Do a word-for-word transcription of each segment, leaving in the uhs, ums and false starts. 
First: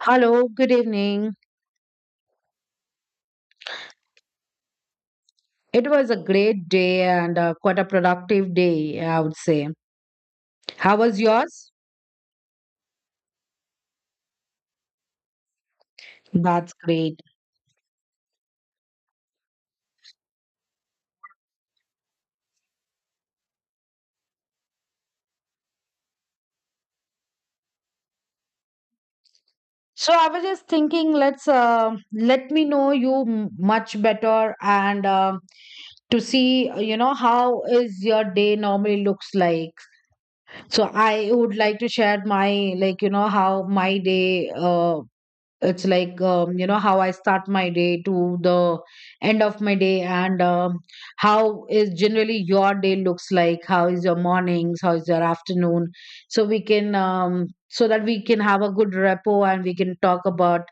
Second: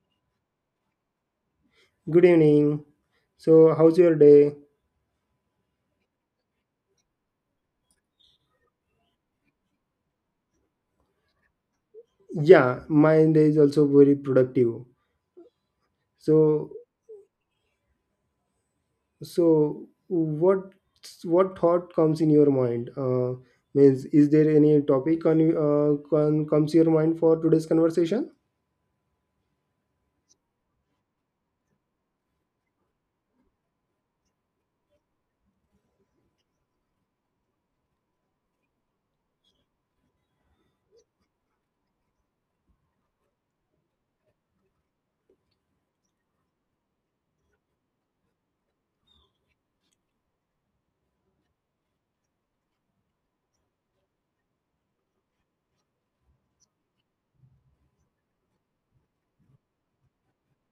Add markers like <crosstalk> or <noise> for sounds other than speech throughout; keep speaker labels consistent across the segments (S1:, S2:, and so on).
S1: Hello, good evening.
S2: Good evening. So, how's your day?
S1: It was a great day and uh, quite a productive day, I would say. How was yours?
S2: Yeah, my day is also very productive. So,
S1: That's great.
S2: so what what thought comes in your mind? Uh, means, is there any topic on, uh, con, comes your mind for today's conversation?
S1: So I was just thinking, let's uh, let me know you m- much better and uh, to see, uh, you know, how is your day normally looks like. So I would like to share my, like, you know, how my day uh, it's like um, you know how I start my day to the end of my day and um, how is generally your day looks like, how is your mornings, how is your afternoon, so we can um, so that we can have a good rapport and we can talk about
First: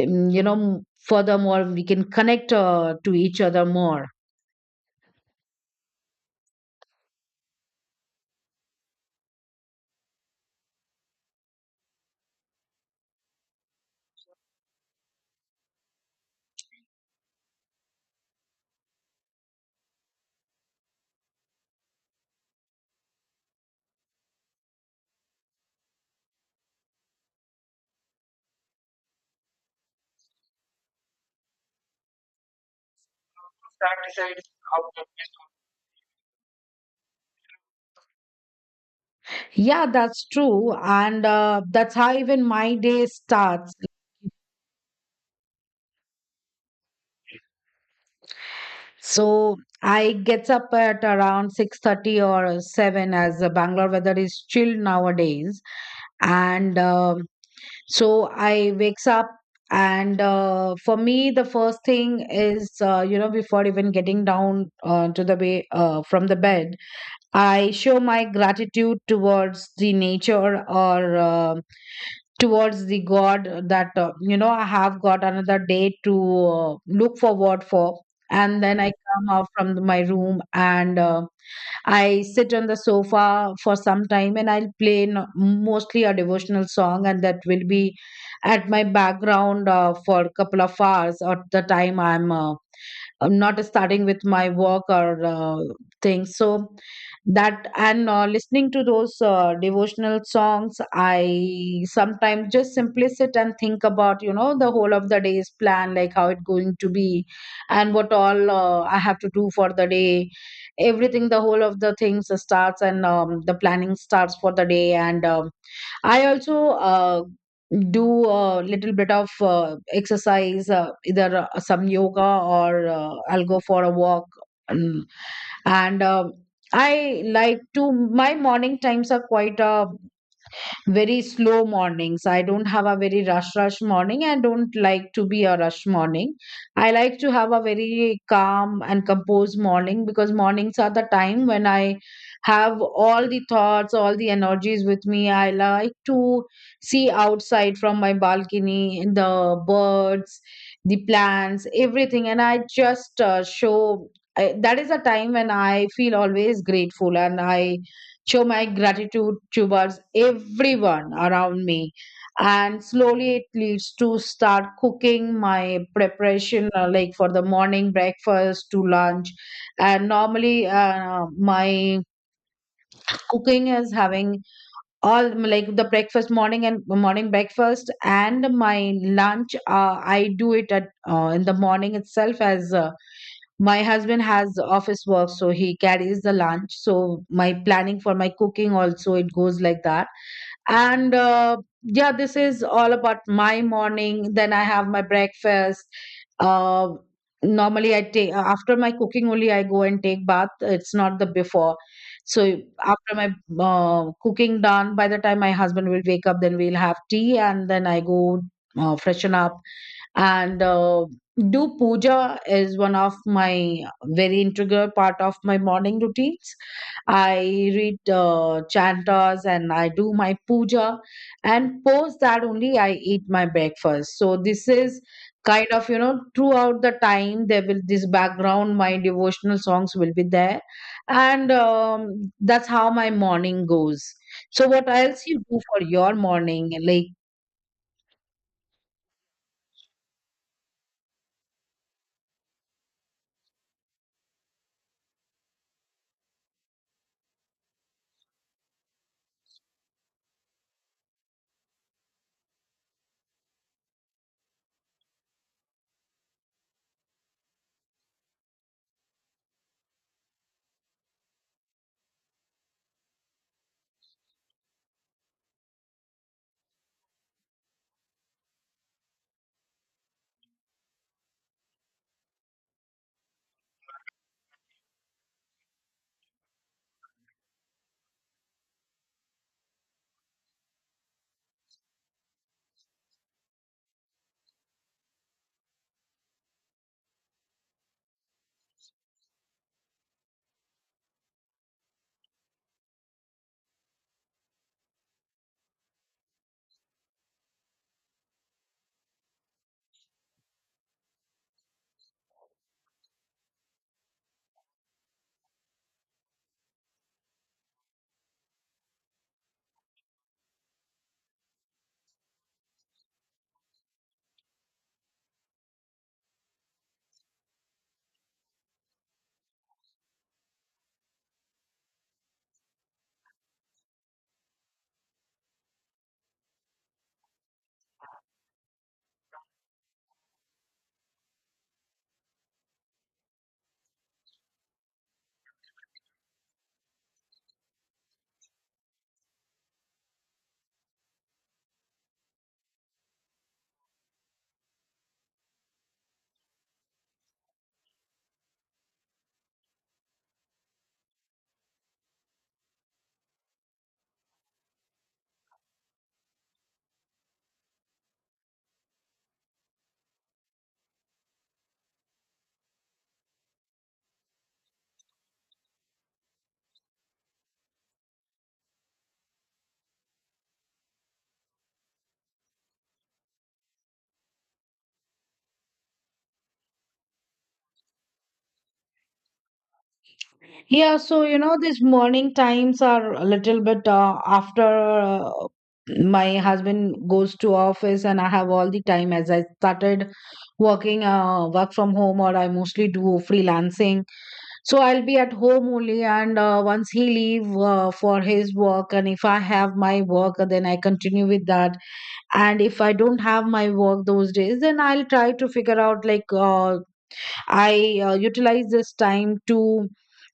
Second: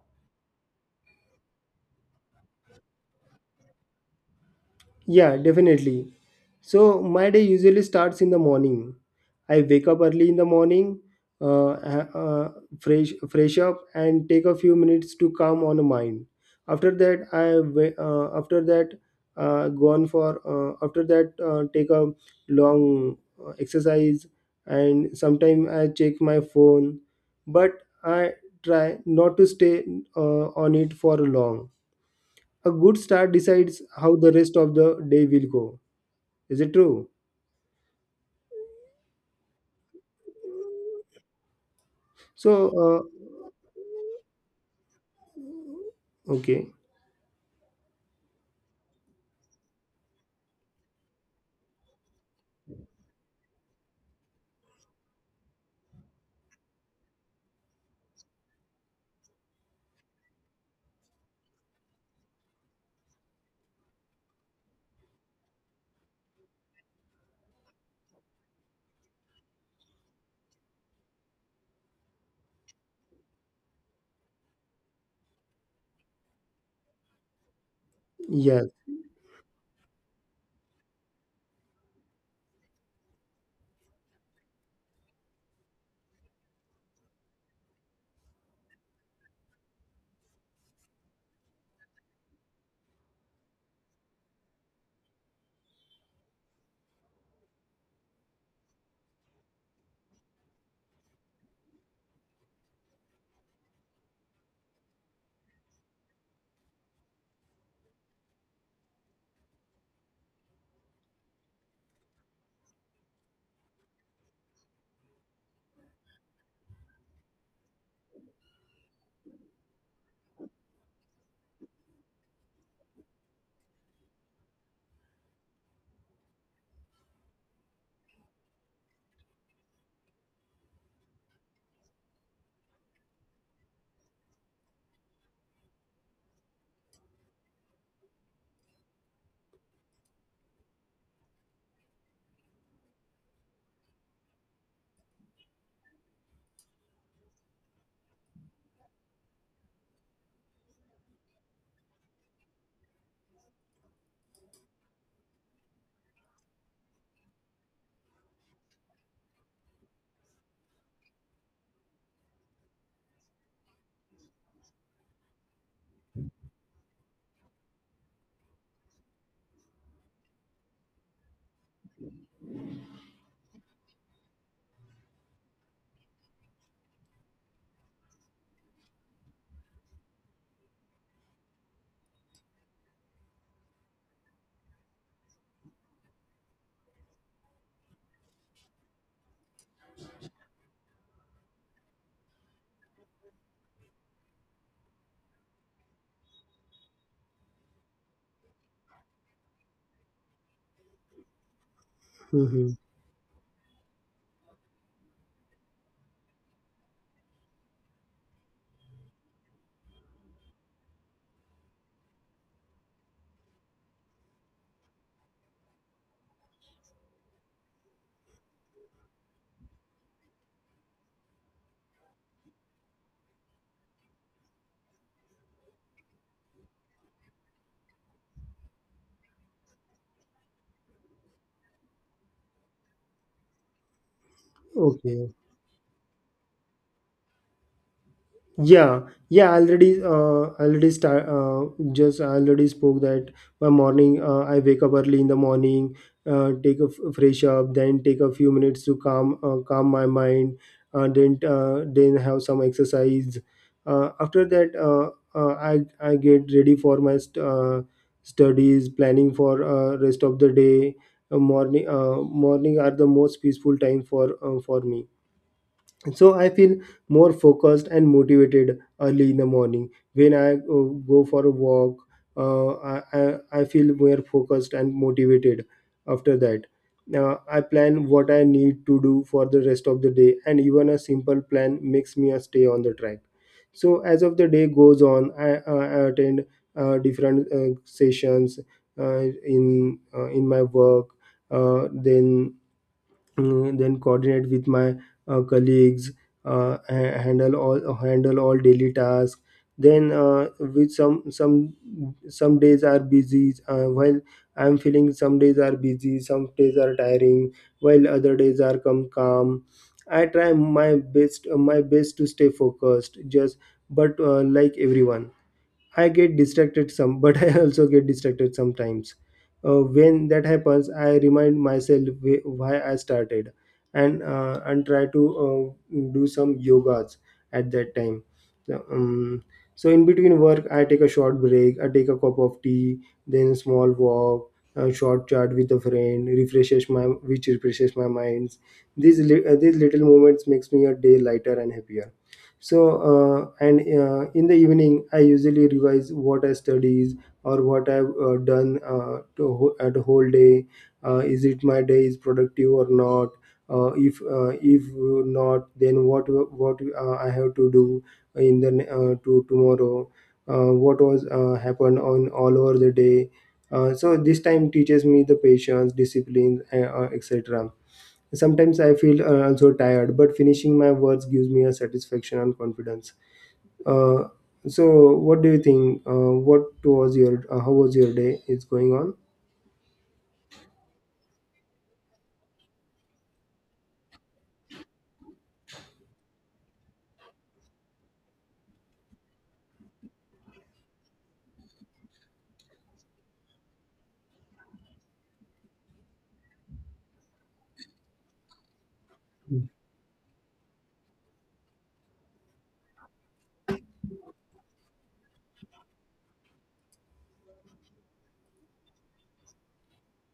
S1: um, you know m- furthermore we can connect uh, to each other more.
S2: Yeah, definitely. So my day usually starts in the morning. I wake up early in the morning, uh, ha- uh, fresh fresh up, and take a few minutes to calm on the mind. After that, I wa- uh, after that uh, go on for uh, after that uh, take a long uh, exercise, and sometime I check my phone, but I try not to stay uh, on it for long. A good start decides how the rest of the day will go. Is it true?
S1: Yeah, that's true. And uh, that's how even
S2: so
S1: my
S2: uh,
S1: day starts.
S2: okay.
S1: So I gets up at around six thirty or seven, as the Bangalore weather is chill nowadays, and um, so I wakes up and uh, for me the first thing is uh, you know, before even getting down uh, to the way uh, from the bed, I show my gratitude towards the nature or uh, towards the god that uh, you know, I have got another day to uh, look forward for. And
S2: Yeah.
S1: then I come out from the- my room and uh, I sit on the sofa for some time and I'll play n- mostly a devotional song, and that will be at my background uh, for a couple of hours at the time i'm uh, I'm not starting with my work or uh, things. So that, and uh, listening to those uh, devotional songs, I sometimes just simply sit and think about, you know, the whole of the day's plan, like how it's going to be, and what all uh, I have to do for the day. Everything, the whole of the things starts, and um, the planning starts for the day and. Um, I also uh, do a little bit of uh, exercise, uh, either uh, some yoga or uh, I'll go for a walk. And, and uh, I like to, my morning times are quite uh, very slow mornings. I don't have a very rush rush morning. I don't like to be a rush morning. I like to have a very calm and composed morning, because mornings are the time when I have all the thoughts, all the energies with me. I like to see outside from my balcony the birds, the plants, everything, and I just uh, show. I, that is a time when I feel always grateful and I show my gratitude towards everyone around me. And slowly it leads to start cooking my preparation, uh, like for the morning breakfast to lunch. And normally, uh, my cooking is having all like the breakfast, morning and morning breakfast, and my lunch. Uh, I do it at uh, in the morning itself as uh, my husband has office work, so he carries the lunch. So my planning for my cooking also it goes like that. And uh, yeah, this is all about my morning. Then I have my breakfast. Uh, normally, I take after my cooking only I go and take bath. It's not the before. So
S2: Hmm
S1: after my uh, cooking done, by the time my husband will wake up, then we'll have tea, and then I go uh, freshen up and uh, do puja is one of my very integral part of my morning routines. I read uh, chantas and I do my puja, and post that only I eat my breakfast. So this is kind of, you know, throughout the time there will this background my devotional songs will be there. And um, that's how my morning goes. So what else
S2: Okay.
S1: you do for your morning, like?
S2: Yeah, yeah, I already, uh, already start, uh, just I already spoke that my morning, uh, I wake up early in the morning, uh, take a f- fresh up, then take a few minutes to calm, uh, calm my mind, uh, then, uh, then have some exercise. Uh, after that, uh, uh, I, I get ready for my st- uh, studies, planning for uh, rest of the day. Uh, morning, uh, morning are the most peaceful time for uh, for me, so I feel more focused and motivated early in the morning when I uh, go for a walk. uh, I, I, I feel more focused and motivated. After that, uh, I plan what I need to do for the rest of the day, and even a simple plan makes me a stay on the track. So as of the day goes on, i, I I attend uh, different uh, sessions uh, in uh, in my work, uh, then mm, then coordinate with my uh, colleagues, uh, ha- handle all handle all daily tasks, then uh, with some some some days are busy uh, while I'm feeling some days are busy, some days are tiring, while other days are come calm. I try my best my best to stay focused. Just but uh, like everyone, I get distracted some, <laughs> but I also get distracted sometimes. Uh, when that happens, I remind myself wh- why I started, and uh, and try to uh, do some yogas at that time. So, um, so in between work, I take a short break. I take a cup of tea, then a small walk, a short chat with a friend, refreshes my which refreshes my minds. These li- uh, these little moments makes me a day lighter and happier. So uh, and uh, in the evening I usually revise what I studies or what I've uh, done uh, to ho- at the whole day. uh, is it my day is productive or not? uh, if uh, if not, then what what uh, I have to do in the ne- uh, to tomorrow, uh, what was uh, happened on all over the day. uh, so this time teaches me the patience, discipline, uh, uh, etc. Sometimes I feel uh, also tired, but finishing my words gives me a satisfaction and confidence. Uh, so, what do you think? Uh, what was your uh, how was your day? Is going on?
S1: Yeah, so you know, these morning times are a little bit uh, after uh, my husband goes to office and I have all the time as I started working uh, work from home, or I mostly do freelancing. So I'll be at home only, and uh, once he leave uh, for his work, and if I have my work then I continue with that. And if I don't have my work those days, then I'll try to figure out like uh, I uh, utilize this time to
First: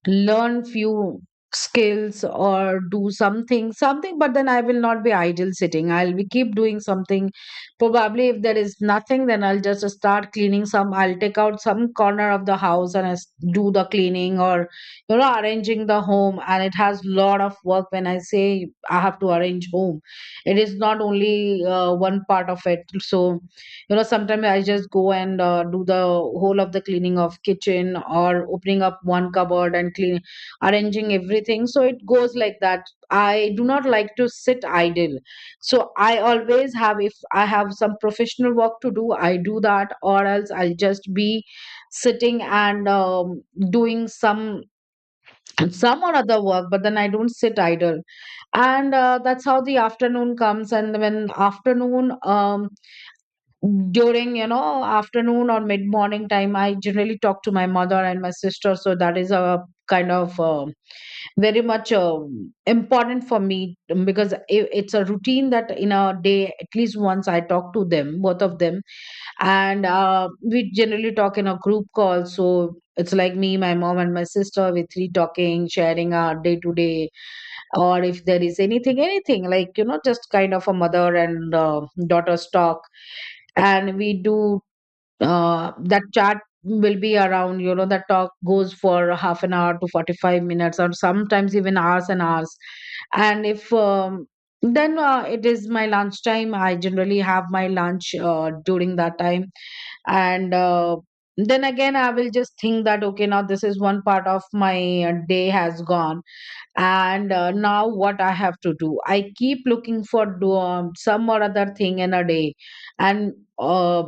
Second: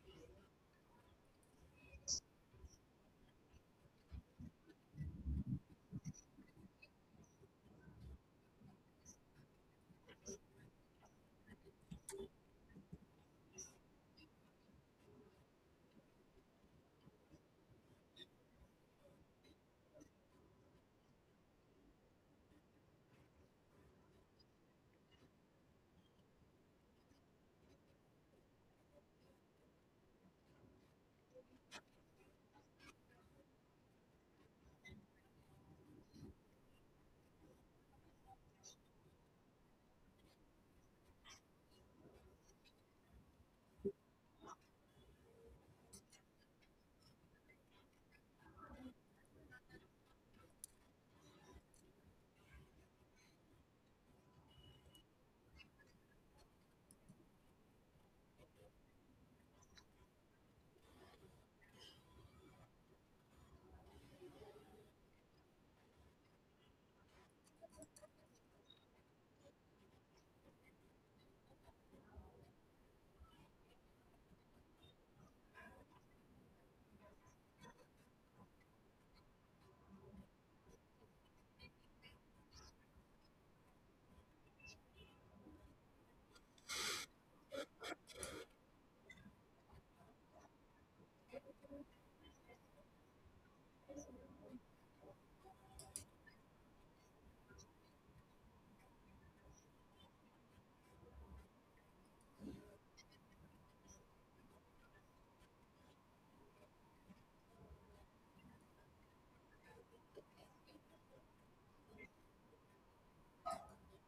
S1: learn few skills or do something something, but then I will not be idle sitting, I'll be keep doing something. Probably if there is nothing, then I'll just start cleaning some, I'll take out some corner of the house and I s- do the cleaning, or you know, arranging the home, and it has lot of work when I say I have to arrange home, it is not only uh, one part of it. So you know, sometimes I just go and uh, do the whole of the cleaning of kitchen, or opening up one cupboard and clean, arranging everything, so it goes like that. I do not like to sit idle, so I always have, if I have some professional work to do I do that, or else I'll just be sitting and um, doing some some or other work, but then I don't sit idle. And uh, that's how the afternoon comes. And when afternoon, um during you know afternoon or mid morning time I generally talk to my mother and my sister, so that is a kind of um very much um important for me, um, because I, it's a routine that in a day at least once I talk to them, both of them. And uh, we generally talk in a group call, so it's like me, my mom and my sister, we three talking, sharing our day to day, or if there is anything anything like you know, just kind of a mother and uh, daughter's talk. And we do uh, that chat will be around, you know, that talk goes for half an hour to forty-five minutes, or sometimes even hours and hours. And if um, then uh, it is my lunchtime, I generally have my lunch uh, during that time. And uh, then again I will just think that okay, now this is one part of my uh, day has gone. And uh, now what I have to do, I keep looking for do, um, some or other thing in a day. And uh,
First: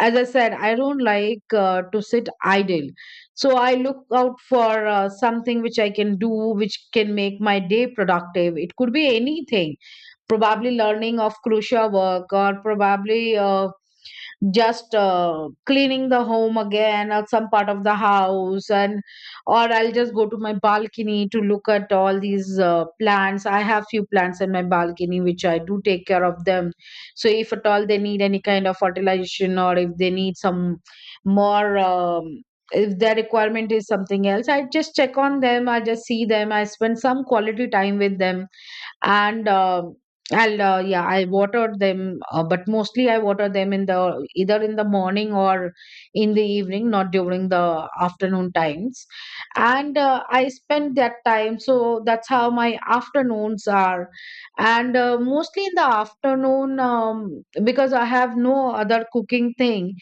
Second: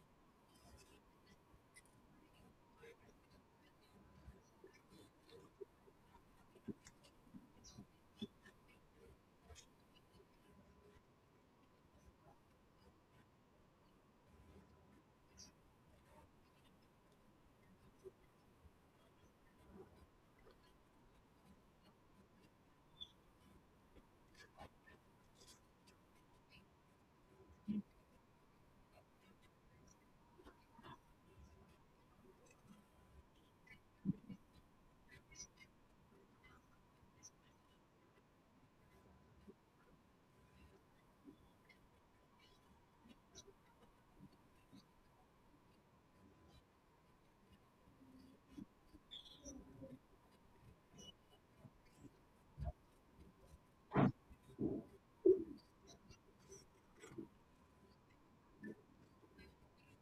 S1: as I said, I don't like uh, to sit idle, so I look out for uh, something which I can do, which can make my day productive. It could be anything, probably learning of crucial work, or probably uh, just uh, cleaning the home again, or some part of the house. And or I'll just go to my balcony to look at all these uh, plants. I have few plants in my balcony which I do take care of them, so if at all they need any kind of fertilization, or if they need some more um, if their requirement is something else, I just check on them, I just see them, I spend some quality time with them. And um I'll uh, yeah, I watered them uh, but mostly I water them in the either in the morning or in the evening, not during the afternoon times. And uh, I spend that time, so that's how my afternoons are. And uh, mostly in the afternoon, um, because I have no other cooking thing,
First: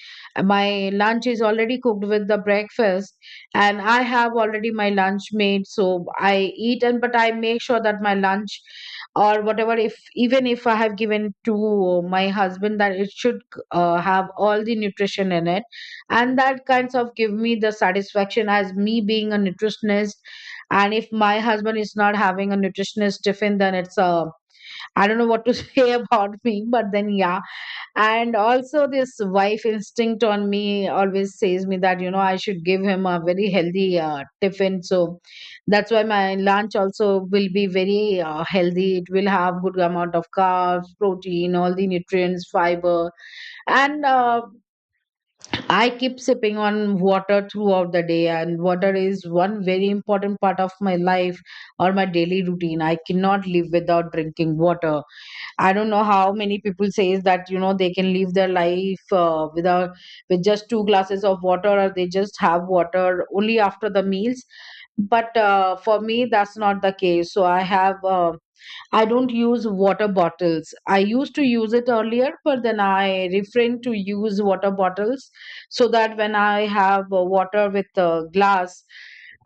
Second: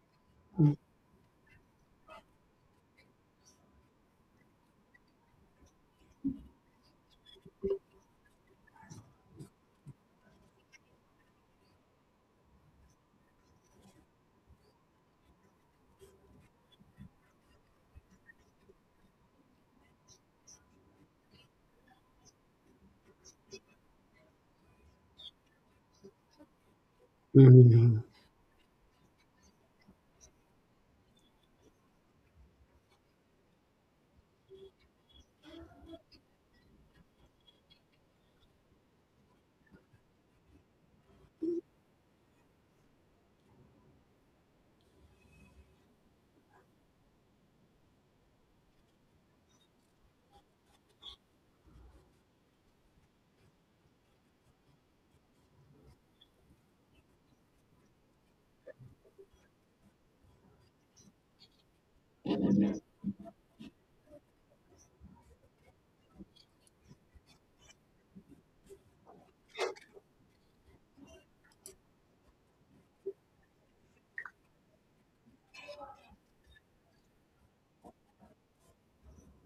S1: my lunch is already cooked with the breakfast, and I have already my lunch made, so I eat. And but I make sure that my lunch or whatever, if even if I have given to my husband, that it should uh, have all the nutrition in it. And that kinds of give me the satisfaction as me being a nutritionist. And if my husband is not having a nutritionist tiffin, then it's a, I don't know what to <laughs> say about me, but then yeah.
S2: Mhm.
S1: And also this wife instinct on me always says me that, you know, I should give him a very healthy uh, tiffin. So that's why my lunch also will be very uh, healthy, it will have good amount of carbs, protein, all the nutrients, fiber. And uh, I keep sipping on water throughout the day, and water is one very important part of my life or my daily routine. I cannot live without drinking water. I don't know how many people says that, you know, they can live their life uh, without, with just two glasses of water, or they just have water only after the meals. But uh, for me, that's not the case. So I have uh, I don't use water bottles. I used to use it earlier, but then I refrain to use water bottles, so that when I have uh, water with a glass,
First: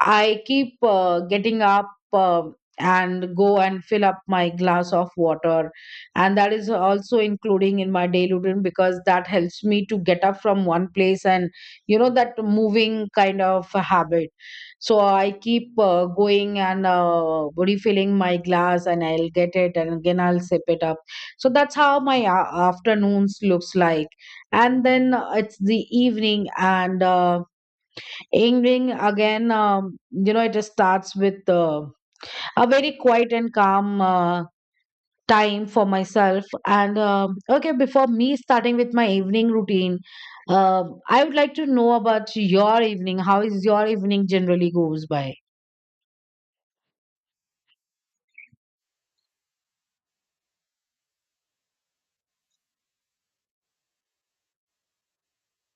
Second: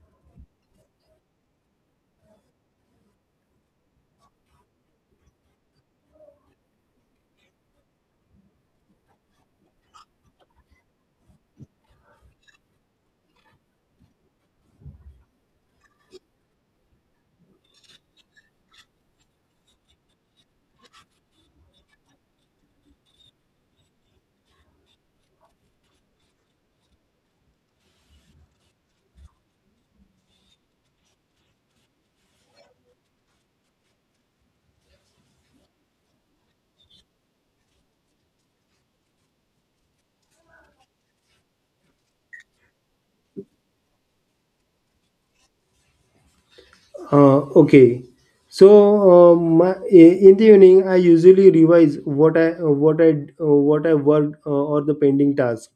S1: I keep uh, getting up uh, and go and fill up my glass of water. And that is also including in my daily routine because that helps me to get up from one place and, you know, that moving kind of habit. So I keep uh, going and uh, refilling my glass, and I'll get it, and again I'll sip it up. So that's how my a- afternoons looks like. And then uh, it's the evening, and uh, evening again, um, you know, it just starts with uh, a very quiet and calm. Uh, time for myself. And um okay, before me starting with my evening routine, um, I would like to know about your evening. How is your evening generally goes by?
S2: Uh, okay. So uh, my, i- in the evening, I usually revise what I what I what I worked uh, or the pending task.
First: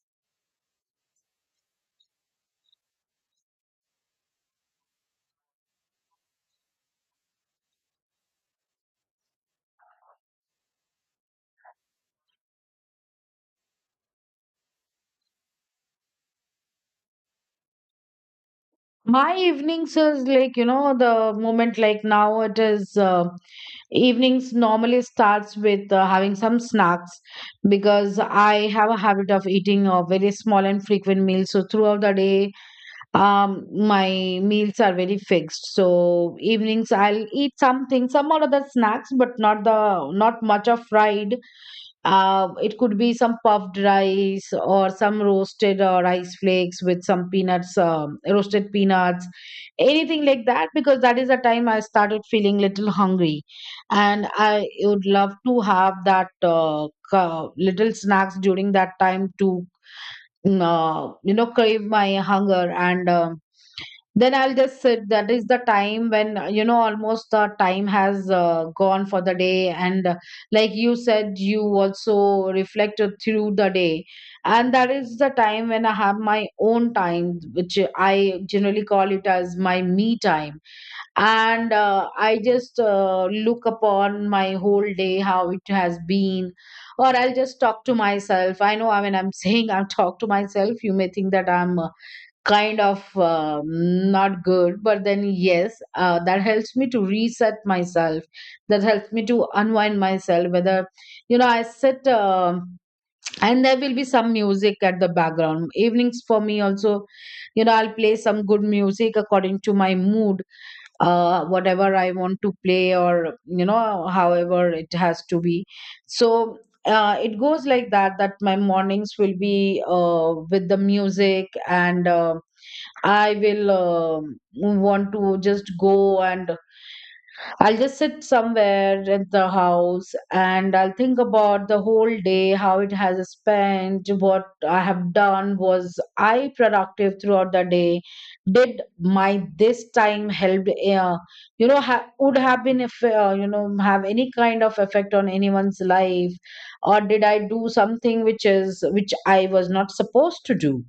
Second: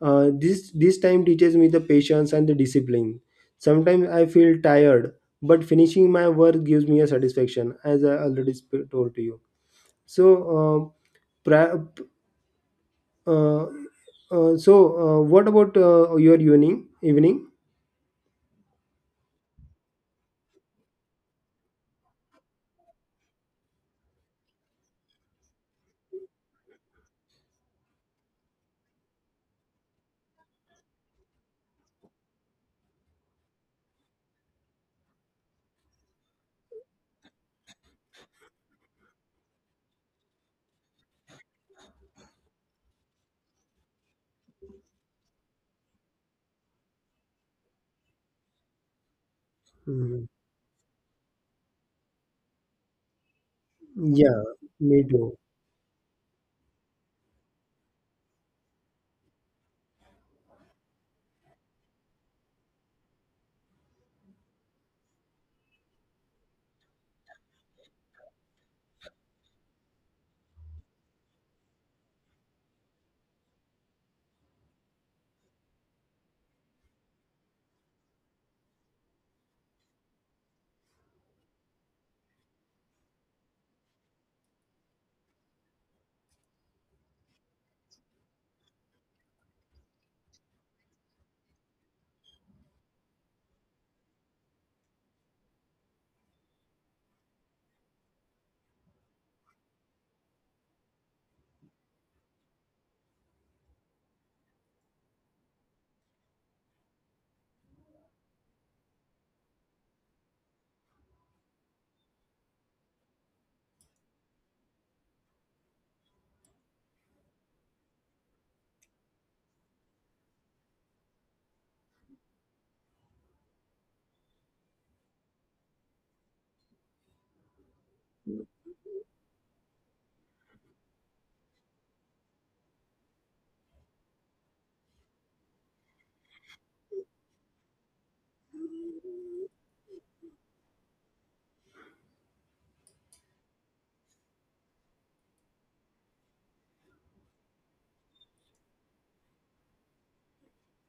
S2: Uh, this this time teaches me the patience and the discipline. Sometimes I feel tired, but finishing my work gives me a satisfaction, as I already sp- told to you. So, uh, pra- uh, uh, so uh, what about uh, your evening? Evening?
S1: My evenings is like, you know, the moment like now it is uh, evenings normally starts with uh, having some snacks, because I have a habit of eating uh, very small and frequent meals. So throughout the day, um, my meals are very fixed. So evenings I'll eat something, some or other snacks, but not the not much of fried. Uh, it could be some puffed rice or some roasted uh, rice flakes with some peanuts, um, roasted peanuts, anything
S2: Mhm.
S1: like that, because that is the time I started feeling little hungry. And
S2: Yeah,
S1: I
S2: me
S1: would love
S2: too.
S1: to have that uh, ca- little snacks during that time to, mm, uh, you know, crave my hunger. And um then I'll just sit. That is the time when, uh, you know, almost the time has uh, gone for the day. And uh, like you said, you also reflected through the day. And that is the time when I have my own time, which I generally call it as my me time. And uh, I just uh, look upon my whole day, how it has been. Or I'll just talk to myself. I know, I mean, I'm <laughs> saying I'll talk to myself. You may think that I'm uh, kind of um, not good, but then yes, uh, that helps me to reset myself, that helps me to unwind myself. Whether, you know, I sit, um, and there will be some music at the background. Evenings for me also, you know, I'll play some good music according to my mood, uh, whatever I want to play, or you know, however it has to be. So uh, it goes like that, that my mornings will be uh, with the music. And uh, I will um, want to just go, and I'll just sit somewhere at the house, and I'll think about the whole day, how it has spent, what I have done. Was I productive throughout the day? Did my this time help, uh, you know, ha- would have been, if, uh, you know, have any kind of effect on anyone's life? Or did I do something which is, which I was not supposed to do?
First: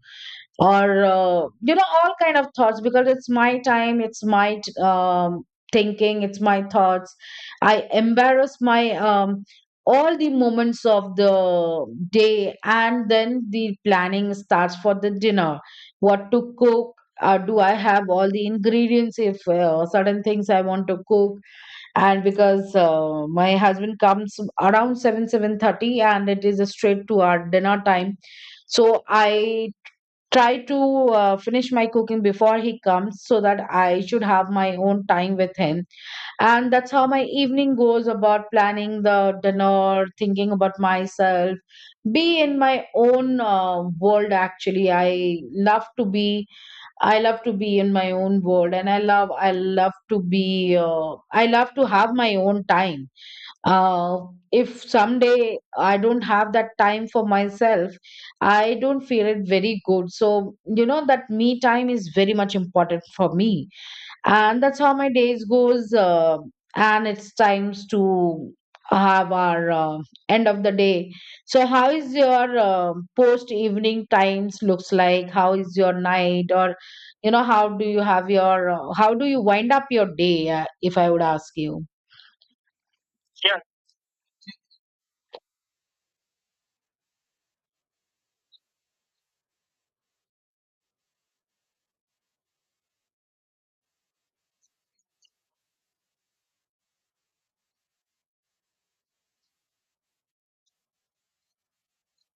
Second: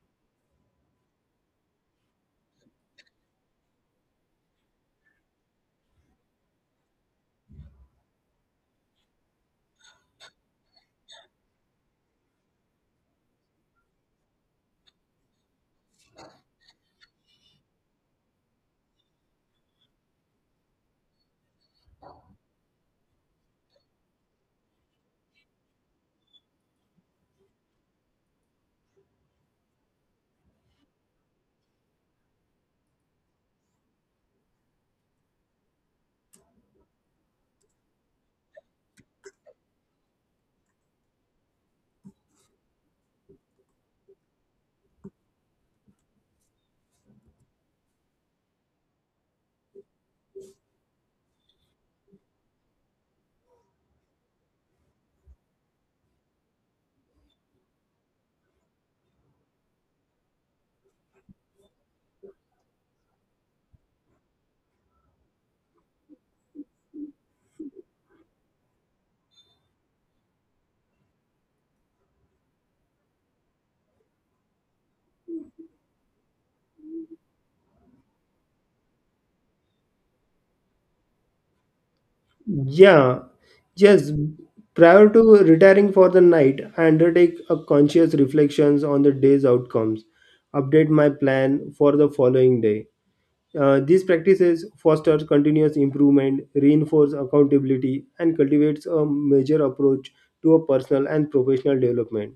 S1: Or uh, you know, all kind of thoughts, because it's my time, it's my um, thinking, it's my thoughts. I embarrass my um, all the moments of the day. And then the planning starts for the dinner, what to cook. Uh, do I have all the ingredients if uh, certain things I want to cook? And because uh, my husband comes around seven seven thirty, and it is a straight to our dinner time. So I try to uh, finish my cooking before he comes, so that I should have my own time with him. And that's how my evening goes, about planning the dinner, thinking about myself, be in my own uh, world actually. I love to be, I love to be in my own world, and I love I love to be uh, I love to have my own time. uh, if someday I don't have that time for myself, I don't feel it very good. So, you know, that me time is very much important for me. And that's how my days goes. Uh, and it's times to have our uh, end of the day. So how is your uh, post evening times looks like? How is your night, or you know, how do you have your, uh, how do you wind up your day, uh, if I would ask you?
S2: Yeah, yes. Prior to retiring for the night, I undertake a conscious reflections on the day's outcomes, update my plan for the following day. Uh, these practices foster continuous improvement, reinforce accountability, and cultivates a major approach to a personal and professional development.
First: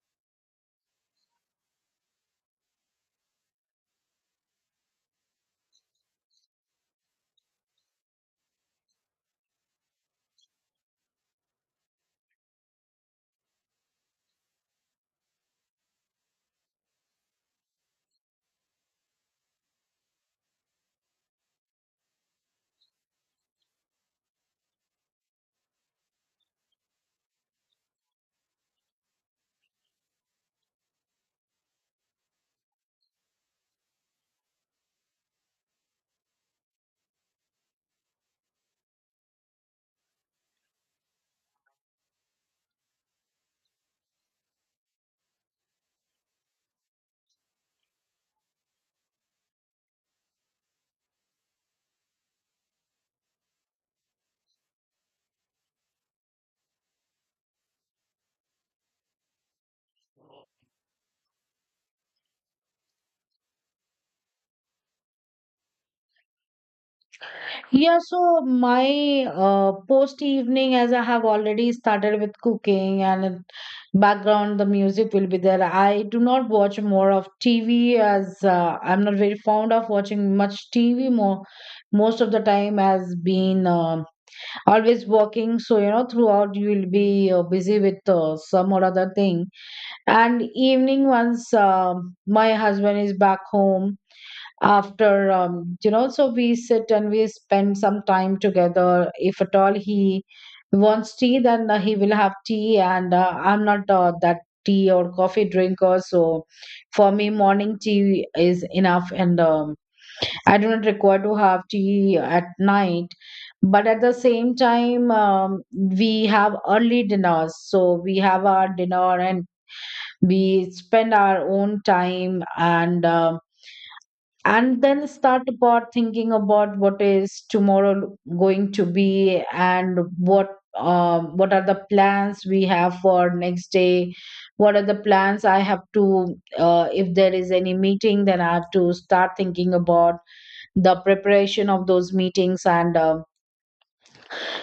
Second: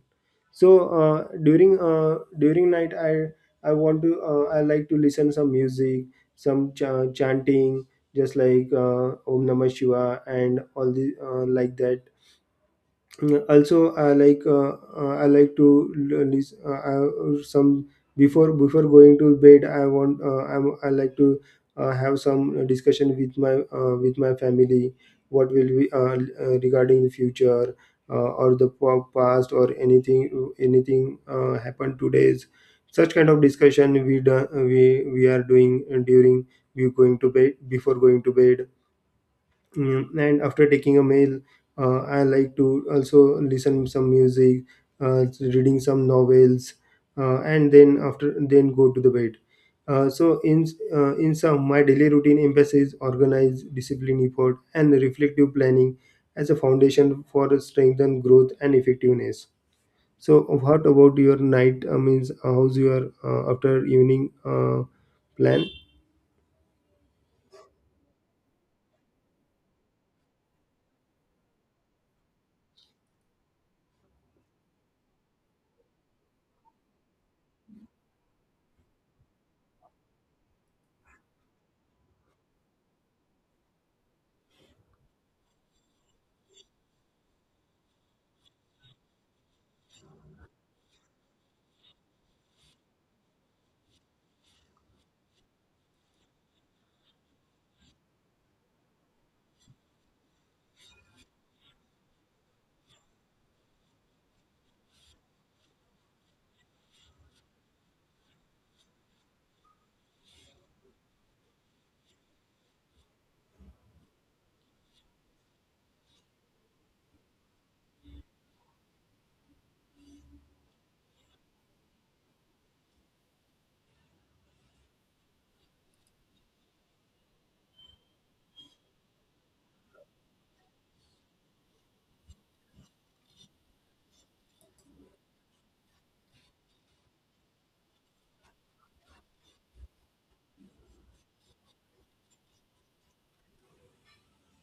S2: So uh, during uh, during night, I I want to, uh, I like to listen some music, some ch- chanting, just like uh, Om Namah Shiva and all the uh, like that. Mm, also I like uh, uh, I like to l- lis- uh, I- some before before going to bed, i want uh, I'm, I like to uh, have some discussion with my uh, with my family, what will we, uh, uh, regarding the future uh, or the pa- past or anything anything uh, happened today's. Such kind of discussion we do, we we are doing during we going to bed before going to bed. Mm, and after taking a meal, uh, I like to also listen some music, uh, reading some novels, uh, and then after then go to the bed. uh, so in uh, in sum, my daily routine emphasizes organized discipline, effort and reflective planning as a foundation for strengthen growth and effectiveness. So what about your night? uh, means, uh, how's your uh, after evening uh, plan?
S1: Yeah, so my uh, post evening, as I have already started with cooking, and in background, the music will be there. I do not watch more of T V, as uh, I'm not very fond of watching much T V more. Most of the time has been um always working, so you know throughout you will be uh, busy with uh, some or other thing. And evening, once um my husband is back home, after um, you know, so we sit and we spend some time together. If at all he wants tea, then uh, he will have tea. And uh, I'm not uh, that tea or coffee drinker. So for me, morning tea is enough, and um, I do not require to have tea at night. But at the same time, um, we have early dinners. So we have our dinner and we spend our own time. And um, and then start about thinking about what is tomorrow going to be, and what um, what are the plans we have for next day, what are the plans I have to, uh, if there is any meeting, then I have to start thinking about the preparation of those meetings. And um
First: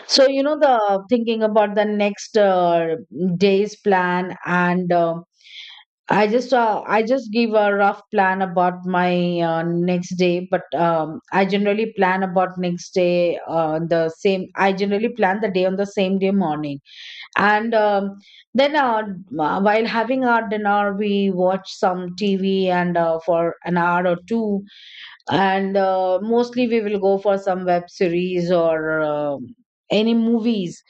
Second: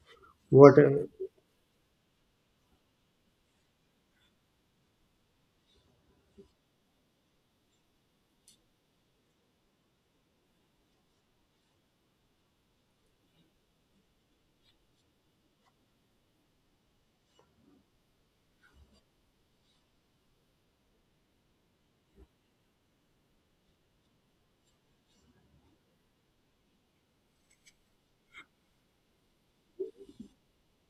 S1: so you know,
S2: What uh,
S1: the thinking about the next uh, day's plan. And um I just uh, I just give a rough plan about my uh, next day. But um, I generally plan about next day uh, the same. I generally plan the day on the same day morning. And um, then uh, uh, while having our dinner, we watch some T V, and uh, for an hour or two, and uh, mostly we will go for some web series, or um any movies.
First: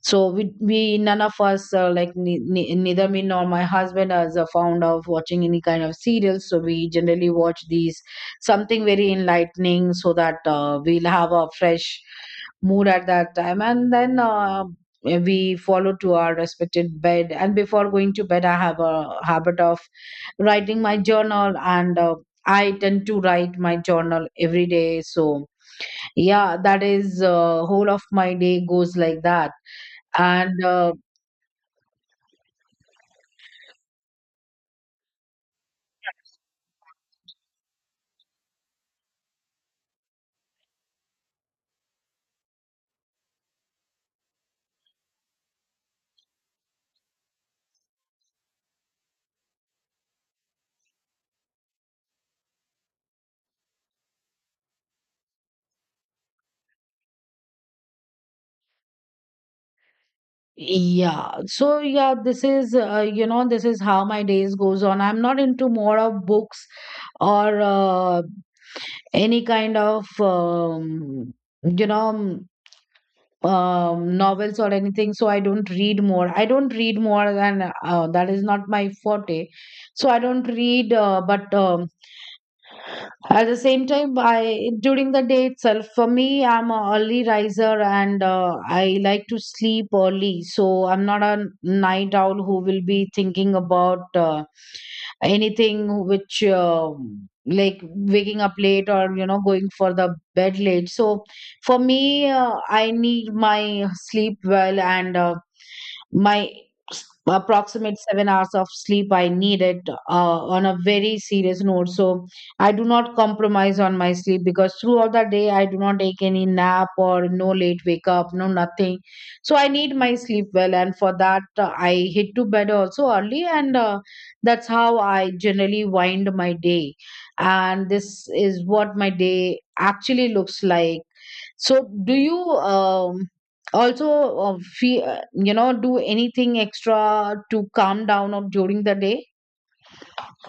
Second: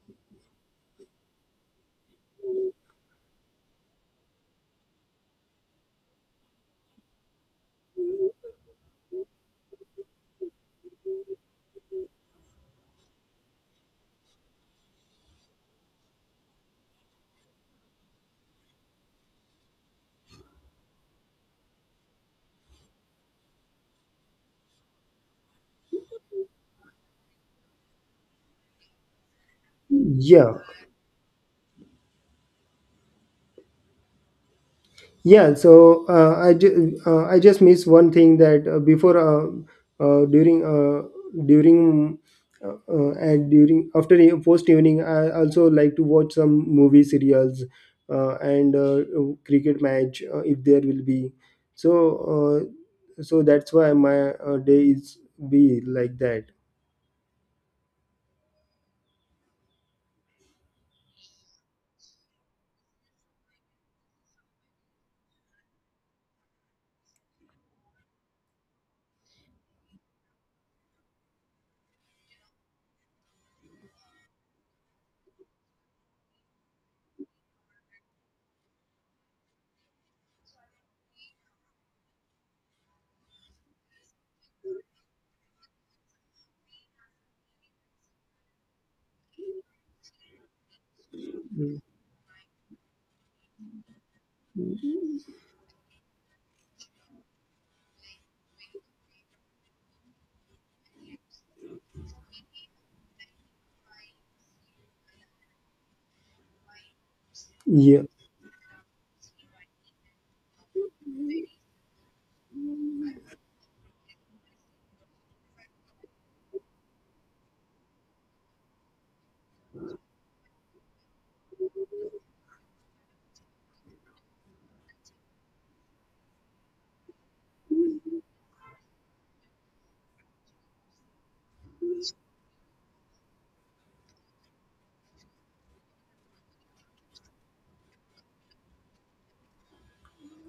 S1: So we, we none of us uh, like ne- ne- neither me nor my husband is a fond of watching any kind of serials. So we generally watch these something very enlightening, so that uh, we'll have a fresh mood at that time. And then uh, we follow to our respected bed. And before going to bed, I have a habit of writing my journal. And uh, I tend to write my journal every day. So, yeah, that is uh, whole of my day goes like that.
S2: yeah.
S1: And uh,
S2: Yeah, so uh, I ju- uh, I just missed one thing that uh, before uh, uh, during uh, during uh, uh, and during after e- post evening, I also like to watch some movie serials uh, and uh, cricket match uh, if there will be. So uh, so that's why my uh, day is be like that.
S1: yeah, so yeah, this is, uh, you know, this is how my days goes on. I'm not into more of books or uh, any kind of, um, you know, um, um, novels or anything. So I don't read more. I don't read more than uh, that is not my forte. So I don't read, uh, but um, at the same time, I during the day itself, for me, I'm a early riser. And uh, I like to sleep early. So I'm not a night owl who will be thinking about uh, anything which uh, like waking up late, or you know, going for the bed late. So for me, uh, I need my sleep well. And uh, my s- approximate
S2: Yeah.
S1: seven hours of sleep I needed, uh, on a very serious note. So I do not compromise on my sleep, because throughout the day I do not take any nap, or no late wake up, no nothing. So I need my sleep well, and for that uh, I hit to bed also early. And uh, that's how I generally wind my day. And this is what my day actually looks like. So do you um, also uh, feel, you know, do anything extra to calm down or during the day?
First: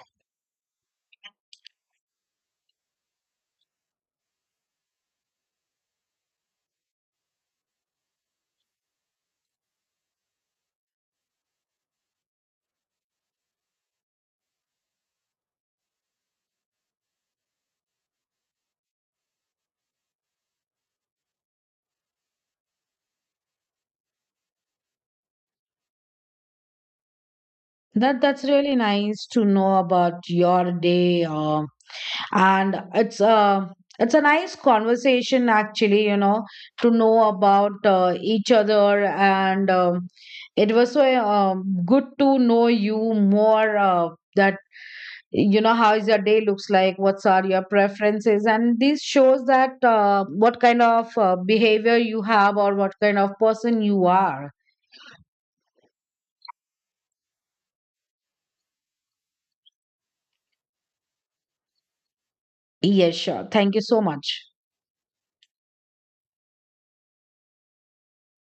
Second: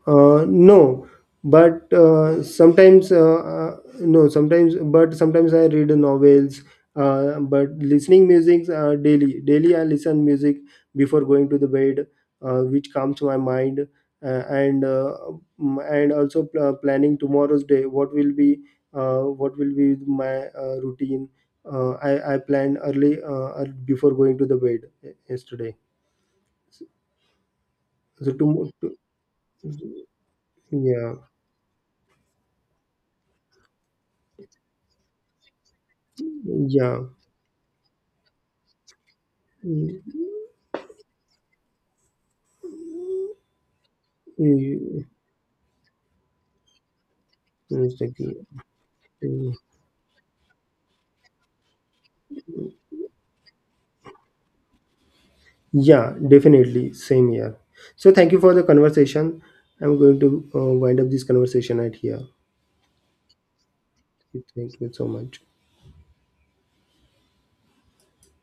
S2: Uh, no, but uh, sometimes uh, uh, no, sometimes but sometimes I read novels. Uh, but listening music uh, daily, daily I listen music before going to the bed, uh, which calms my mind, uh, and uh, mm, and also pl- uh, planning tomorrow's day. What will be, uh, what will be my uh, routine? Uh, I I planned early uh, ear- before going to the bed yesterday. So,
S1: That
S2: so
S1: that's
S2: to,
S1: really
S2: to
S1: nice to know about your
S2: yeah.
S1: day. Um and it's a, it's a nice conversation actually, you know, to
S2: Yeah.
S1: know about uh, each other. And um, it was so um, good to know you more. Uh, that
S2: Mm,
S1: you know how is your day looks like, what's are your
S2: mister Gi-
S1: preferences, and this shows
S2: mm.
S1: that uh, what kind of uh, behavior you have, or what kind of person you are.
S2: Yeah, definitely. Same here. So thank you for the conversation. I'm going to uh, wind up this conversation right here.
S1: Yes, sure, thank you so much.
S2: Thank you so much.